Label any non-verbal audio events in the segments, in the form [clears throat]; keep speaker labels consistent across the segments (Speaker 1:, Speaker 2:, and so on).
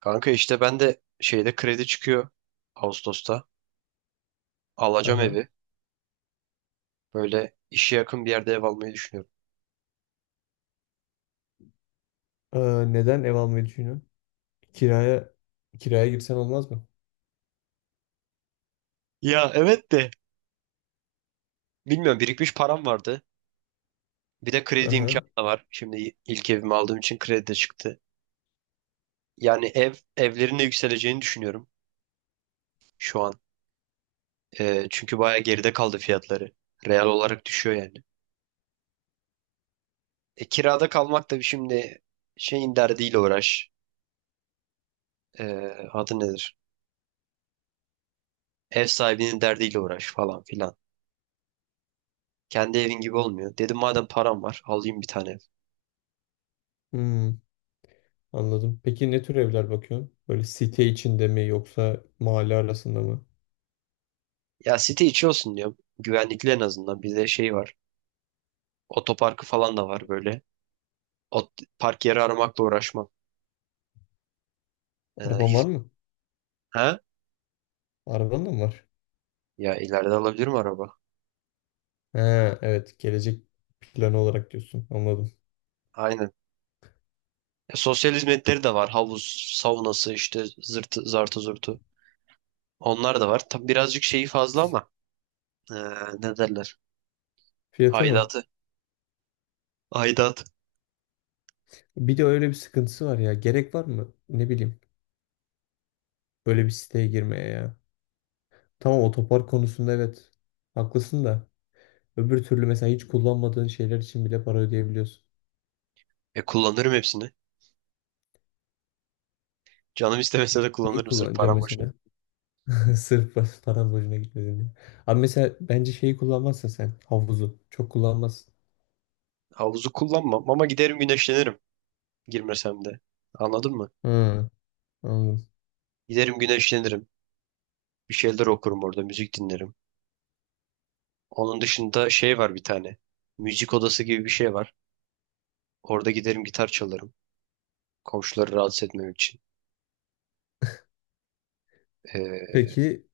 Speaker 1: Kanka işte ben de şeyde kredi çıkıyor Ağustos'ta. Alacağım
Speaker 2: Aha.
Speaker 1: evi. Böyle işe yakın bir yerde ev almayı düşünüyorum.
Speaker 2: Aa, neden ev almayı düşünüyorsun? Kiraya kiraya girsen olmaz mı?
Speaker 1: Ya evet de. Bilmiyorum birikmiş param vardı. Bir de kredi imkanı
Speaker 2: Aha.
Speaker 1: da var. Şimdi ilk evimi aldığım için kredi de çıktı. Yani evlerin de yükseleceğini düşünüyorum şu an. Çünkü bayağı geride kaldı fiyatları. Real olarak düşüyor yani. Kirada kalmak da şimdi şeyin derdiyle uğraş. Ee, Adı nedir? Ev sahibinin derdiyle uğraş falan filan. Kendi evin gibi olmuyor. Dedim madem param var alayım bir tane ev.
Speaker 2: Hmm, anladım. Peki ne tür evler bakıyorsun? Böyle site içinde mi yoksa mahalle arasında mı?
Speaker 1: Ya site içi olsun diyorum. Güvenlikli en azından. Bir de şey var. Otoparkı falan da var böyle. Ot Park yeri aramakla uğraşmam. Ee,
Speaker 2: Araban var
Speaker 1: hiz-
Speaker 2: mı?
Speaker 1: ha?
Speaker 2: Araban da mı var?
Speaker 1: Ya ileride alabilirim araba.
Speaker 2: He, evet. Gelecek planı olarak diyorsun. Anladım.
Speaker 1: Aynen. Sosyal hizmetleri de var. Havuz, saunası işte zırtı, zartı zurtu. Onlar da var. Tabi birazcık şeyi fazla ama ee, ne derler?
Speaker 2: Fiyatı mı?
Speaker 1: Aidatı. Aidat.
Speaker 2: Bir de öyle bir sıkıntısı var ya. Gerek var mı? Ne bileyim. Böyle bir siteye girmeye ya. Tamam, otopark konusunda evet. Haklısın da. Öbür türlü mesela hiç kullanmadığın şeyler için bile para ödeyebiliyorsun.
Speaker 1: Kullanırım hepsini. Canım istemese de
Speaker 2: Neyi
Speaker 1: kullanırım sırf
Speaker 2: kullanacağım
Speaker 1: param boşuna.
Speaker 2: mesela? [laughs] Sırf param boşuna gitmesin diye. Abi mesela bence şeyi kullanmazsın sen. Havuzu. Çok kullanmazsın.
Speaker 1: Havuzu kullanmam ama giderim güneşlenirim. Girmesem de. Anladın mı?
Speaker 2: Hı, anladım.
Speaker 1: Giderim güneşlenirim. Bir şeyler okurum orada, müzik dinlerim. Onun dışında şey var bir tane. Müzik odası gibi bir şey var. Orada giderim gitar çalarım. Komşuları rahatsız etmem için. Ee,
Speaker 2: Peki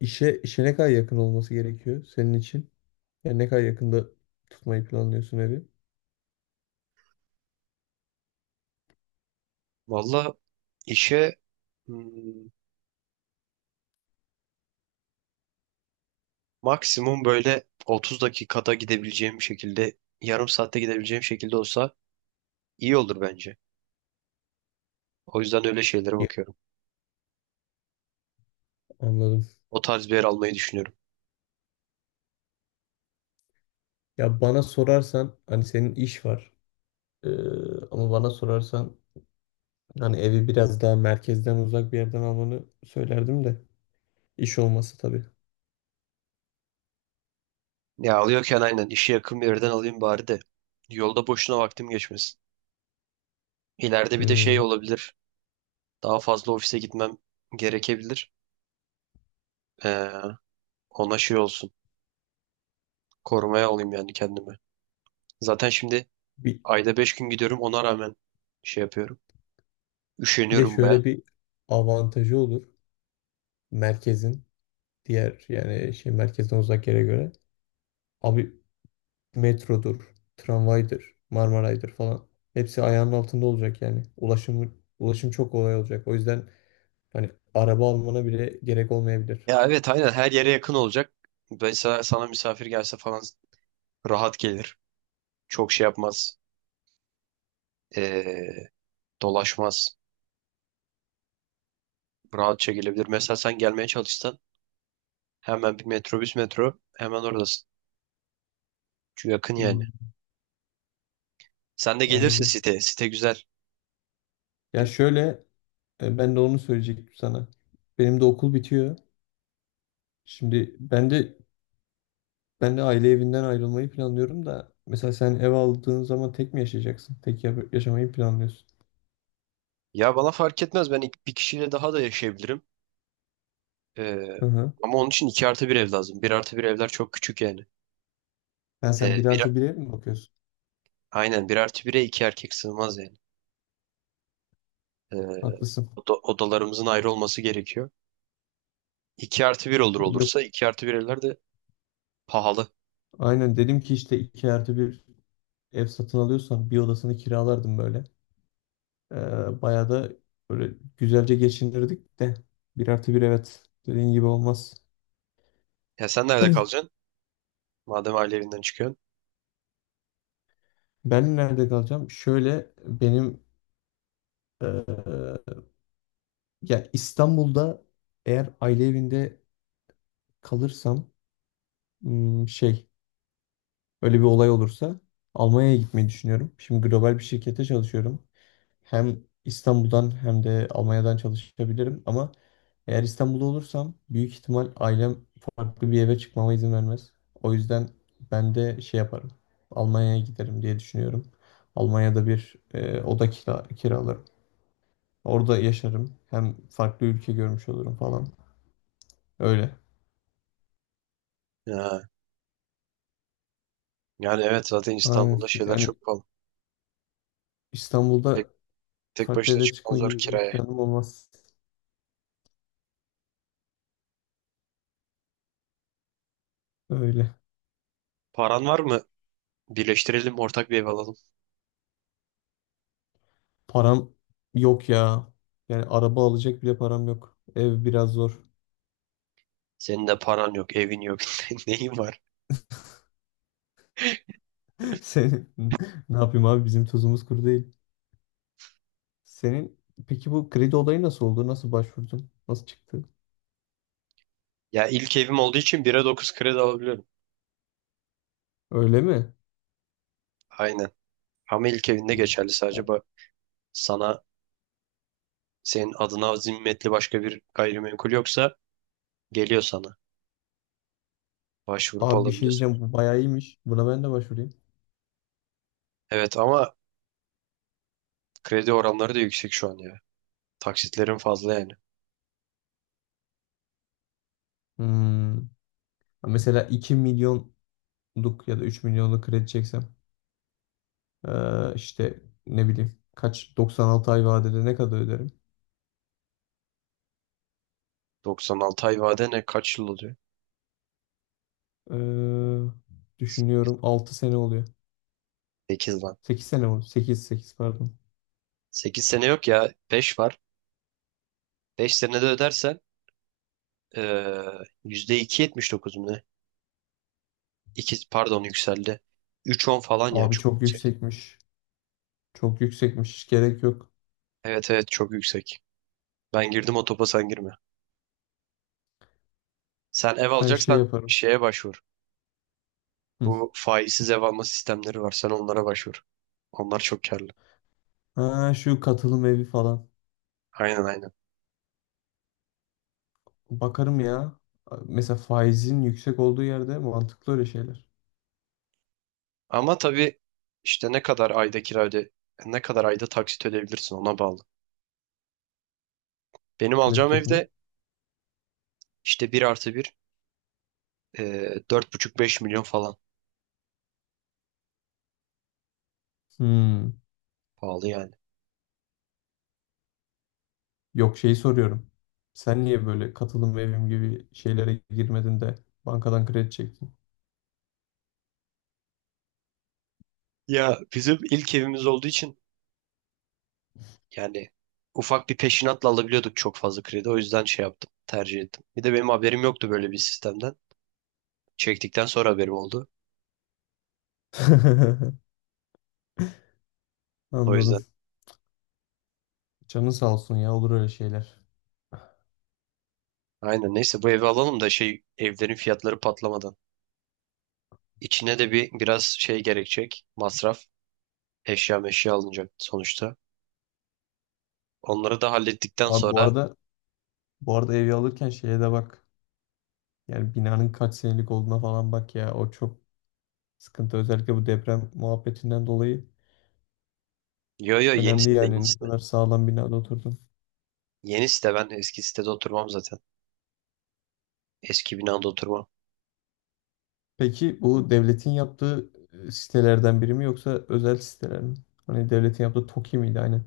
Speaker 2: işe ne kadar yakın olması gerekiyor senin için? Yani ne kadar yakında tutmayı planlıyorsun evi?
Speaker 1: Valla işe hmm, maksimum böyle 30 dakikada gidebileceğim şekilde, yarım saatte gidebileceğim şekilde olsa iyi olur bence. O yüzden öyle şeylere
Speaker 2: Ya,
Speaker 1: bakıyorum.
Speaker 2: anladım.
Speaker 1: O tarz bir yer almayı düşünüyorum.
Speaker 2: Ya bana sorarsan hani senin iş var. Ee, ama bana sorarsan hani evi biraz daha merkezden uzak bir yerden almanı söylerdim de iş olması tabii.
Speaker 1: Ya alıyorken aynen işe yakın bir yerden alayım bari de. Yolda boşuna vaktim geçmesin. İleride bir de şey
Speaker 2: Hmm.
Speaker 1: olabilir. Daha fazla ofise gitmem gerekebilir. Ee, Ona şey olsun. Korumaya alayım yani kendimi. Zaten şimdi
Speaker 2: Bir,
Speaker 1: ayda 5 gün gidiyorum ona rağmen şey yapıyorum.
Speaker 2: bir de
Speaker 1: Üşeniyorum baya.
Speaker 2: şöyle bir avantajı olur merkezin diğer yani şey merkezden uzak yere göre. Abi metrodur, tramvaydır, Marmaray'dır falan. Hepsi ayağının altında olacak yani. Ulaşım çok kolay olacak. O yüzden hani araba almana bile gerek olmayabilir.
Speaker 1: Ya evet aynen her yere yakın olacak. Mesela sana misafir gelse falan rahat gelir. Çok şey yapmaz. Ee, Dolaşmaz. Rahatça gelebilir. Mesela sen gelmeye çalışsan hemen bir metrobüs metro hemen oradasın. Çünkü yakın yani.
Speaker 2: Hmm.
Speaker 1: Sen de gelirse
Speaker 2: Anladım.
Speaker 1: site. Site güzel.
Speaker 2: Ya şöyle ben de onu söyleyecektim sana. Benim de okul bitiyor. Şimdi ben de Ben de aile evinden ayrılmayı planlıyorum da mesela sen ev aldığın zaman tek mi yaşayacaksın? Yaşamayı planlıyorsun.
Speaker 1: Ya bana fark etmez. Ben bir kişiyle daha da yaşayabilirim. Ee,
Speaker 2: Hı hı.
Speaker 1: Ama onun için 2 artı bir ev lazım. Bir artı bir evler çok küçük yani.
Speaker 2: Yani sen
Speaker 1: Ee,
Speaker 2: bir
Speaker 1: bir,
Speaker 2: artı bir ev mi bakıyorsun?
Speaker 1: aynen bir artı 1'e 2 erkek sığmaz yani. Ee,
Speaker 2: Haklısın.
Speaker 1: Odalarımızın ayrı olması gerekiyor. İki artı bir
Speaker 2: Yok.
Speaker 1: olursa 2 artı bir evler de pahalı.
Speaker 2: Aynen dedim ki işte iki artı bir ev satın alıyorsam bir odasını kiralardım böyle. Bayağı da böyle güzelce geçinirdik de bir artı bir evet dediğin gibi olmaz.
Speaker 1: Ya sen nerede
Speaker 2: [clears throat]
Speaker 1: kalacaksın? Madem aile evinden çıkıyorsun.
Speaker 2: Ben nerede kalacağım? Şöyle benim eee, ya İstanbul'da eğer aile evinde kalırsam hmm, şey öyle bir olay olursa Almanya'ya gitmeyi düşünüyorum. Şimdi global bir şirkete çalışıyorum. Hem İstanbul'dan hem de Almanya'dan çalışabilirim, ama eğer İstanbul'da olursam büyük ihtimal ailem farklı bir eve çıkmama izin vermez. O yüzden ben de şey yaparım. Almanya'ya giderim diye düşünüyorum. Almanya'da bir kiralarım. Orada yaşarım. Hem farklı ülke görmüş olurum falan. Öyle.
Speaker 1: Ya, yani evet zaten
Speaker 2: Aynen.
Speaker 1: İstanbul'da şeyler
Speaker 2: Yani
Speaker 1: çok pahalı. Tek,
Speaker 2: İstanbul'da
Speaker 1: tek
Speaker 2: farklı
Speaker 1: başına
Speaker 2: eve
Speaker 1: çıkman
Speaker 2: çıkma
Speaker 1: zor
Speaker 2: gibi bir
Speaker 1: kiraya.
Speaker 2: planım olmaz. Öyle.
Speaker 1: Paran var mı? Birleştirelim ortak bir ev alalım.
Speaker 2: Param yok ya. Yani araba alacak bile param yok. Ev biraz zor.
Speaker 1: Senin de paran yok, evin yok. [laughs] Neyin var?
Speaker 2: [laughs] Senin [laughs] ne yapayım abi, bizim tuzumuz kuru değil. Senin peki bu kredi olayı nasıl oldu? Nasıl başvurdun? Nasıl çıktı?
Speaker 1: Ya ilk evim olduğu için 1'e 9 kredi alabiliyorum.
Speaker 2: Öyle mi?
Speaker 1: Aynen. Ama ilk evinde geçerli sadece
Speaker 2: O-
Speaker 1: bak sana senin adına zimmetli başka bir gayrimenkul yoksa geliyor sana. Başvurup
Speaker 2: Abi bir şey
Speaker 1: alabiliyorsun.
Speaker 2: diyeceğim, bu bayağı iyiymiş. Buna ben de başvurayım.
Speaker 1: Evet ama kredi oranları da yüksek şu an ya. Taksitlerin fazla yani.
Speaker 2: Hmm. Mesela 2 milyonluk ya da 3 milyonluk kredi çeksem, işte ne bileyim 96 ay vadede ne kadar öderim?
Speaker 1: 96 ay vade ne kaç yıl oluyor?
Speaker 2: Düşünüyorum 6 sene oluyor.
Speaker 1: 8 lan.
Speaker 2: 8 sene oldu. Sekiz pardon.
Speaker 1: 8 sene yok ya. 5 var. 5 senede ödersen eee %2,79 mu ne? 2, pardon yükseldi. 3,10 falan ya
Speaker 2: Abi
Speaker 1: çok
Speaker 2: çok
Speaker 1: yüksek.
Speaker 2: yüksekmiş. Çok yüksekmiş. Hiç gerek yok.
Speaker 1: Evet evet çok yüksek. Ben girdim o topa sen girme. Sen ev
Speaker 2: Ben şey
Speaker 1: alacaksan
Speaker 2: yaparım.
Speaker 1: şeye başvur.
Speaker 2: Hı.
Speaker 1: Bu faizsiz ev alma sistemleri var. Sen onlara başvur. Onlar çok karlı.
Speaker 2: Ha, şu katılım evi falan.
Speaker 1: Aynen aynen.
Speaker 2: Bakarım ya. Mesela faizin yüksek olduğu yerde mantıklı öyle şeyler.
Speaker 1: Ama tabii işte ne kadar ayda kira öde, ne kadar ayda taksit ödeyebilirsin ona bağlı. Benim
Speaker 2: Kredi
Speaker 1: alacağım
Speaker 2: topuna.
Speaker 1: evde işte bir artı bir 4,5-5 milyon falan.
Speaker 2: Hmm.
Speaker 1: Pahalı yani.
Speaker 2: Yok şeyi soruyorum. Sen niye böyle katılım evim gibi şeylere girmedin de bankadan kredi çektin?
Speaker 1: Ya bizim ilk evimiz olduğu için yani ufak bir peşinatla alabiliyorduk çok fazla kredi. O yüzden şey yaptım, tercih ettim. Bir de benim haberim yoktu böyle bir sistemden. Çektikten sonra haberim oldu.
Speaker 2: [laughs]
Speaker 1: O yüzden.
Speaker 2: Anladım. Canın sağ olsun ya, olur öyle şeyler.
Speaker 1: Aynen neyse bu evi alalım da şey evlerin fiyatları patlamadan. İçine de biraz şey gerekecek. Masraf. Eşya meşya alınacak sonuçta. Onları da hallettikten
Speaker 2: Abi bu
Speaker 1: sonra
Speaker 2: arada bu arada evi alırken şeye de bak. Yani binanın kaç senelik olduğuna falan bak ya. O çok sıkıntı, özellikle bu deprem muhabbetinden dolayı
Speaker 1: yo yo yeni
Speaker 2: önemli,
Speaker 1: site yeni
Speaker 2: yani ne
Speaker 1: site.
Speaker 2: kadar sağlam binada oturdun.
Speaker 1: Yeni site ben eski sitede oturmam zaten. Eski binada oturmam.
Speaker 2: Peki bu devletin yaptığı sitelerden biri mi yoksa özel siteler mi? Hani devletin yaptığı TOKİ miydi aynen.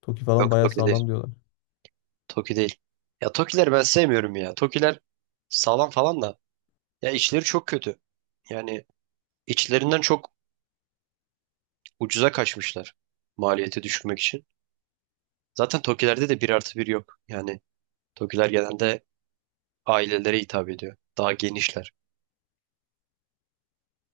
Speaker 2: TOKİ falan
Speaker 1: Yok
Speaker 2: bayağı
Speaker 1: Toki değil.
Speaker 2: sağlam diyorlar.
Speaker 1: Toki değil. Ya Tokileri ben sevmiyorum ya. Tokiler sağlam falan da. Ya içleri çok kötü. Yani içlerinden çok ucuza kaçmışlar. Maliyeti düşürmek için. Zaten Tokilerde de bir artı bir yok. Yani Tokiler genelde ailelere hitap ediyor. Daha genişler.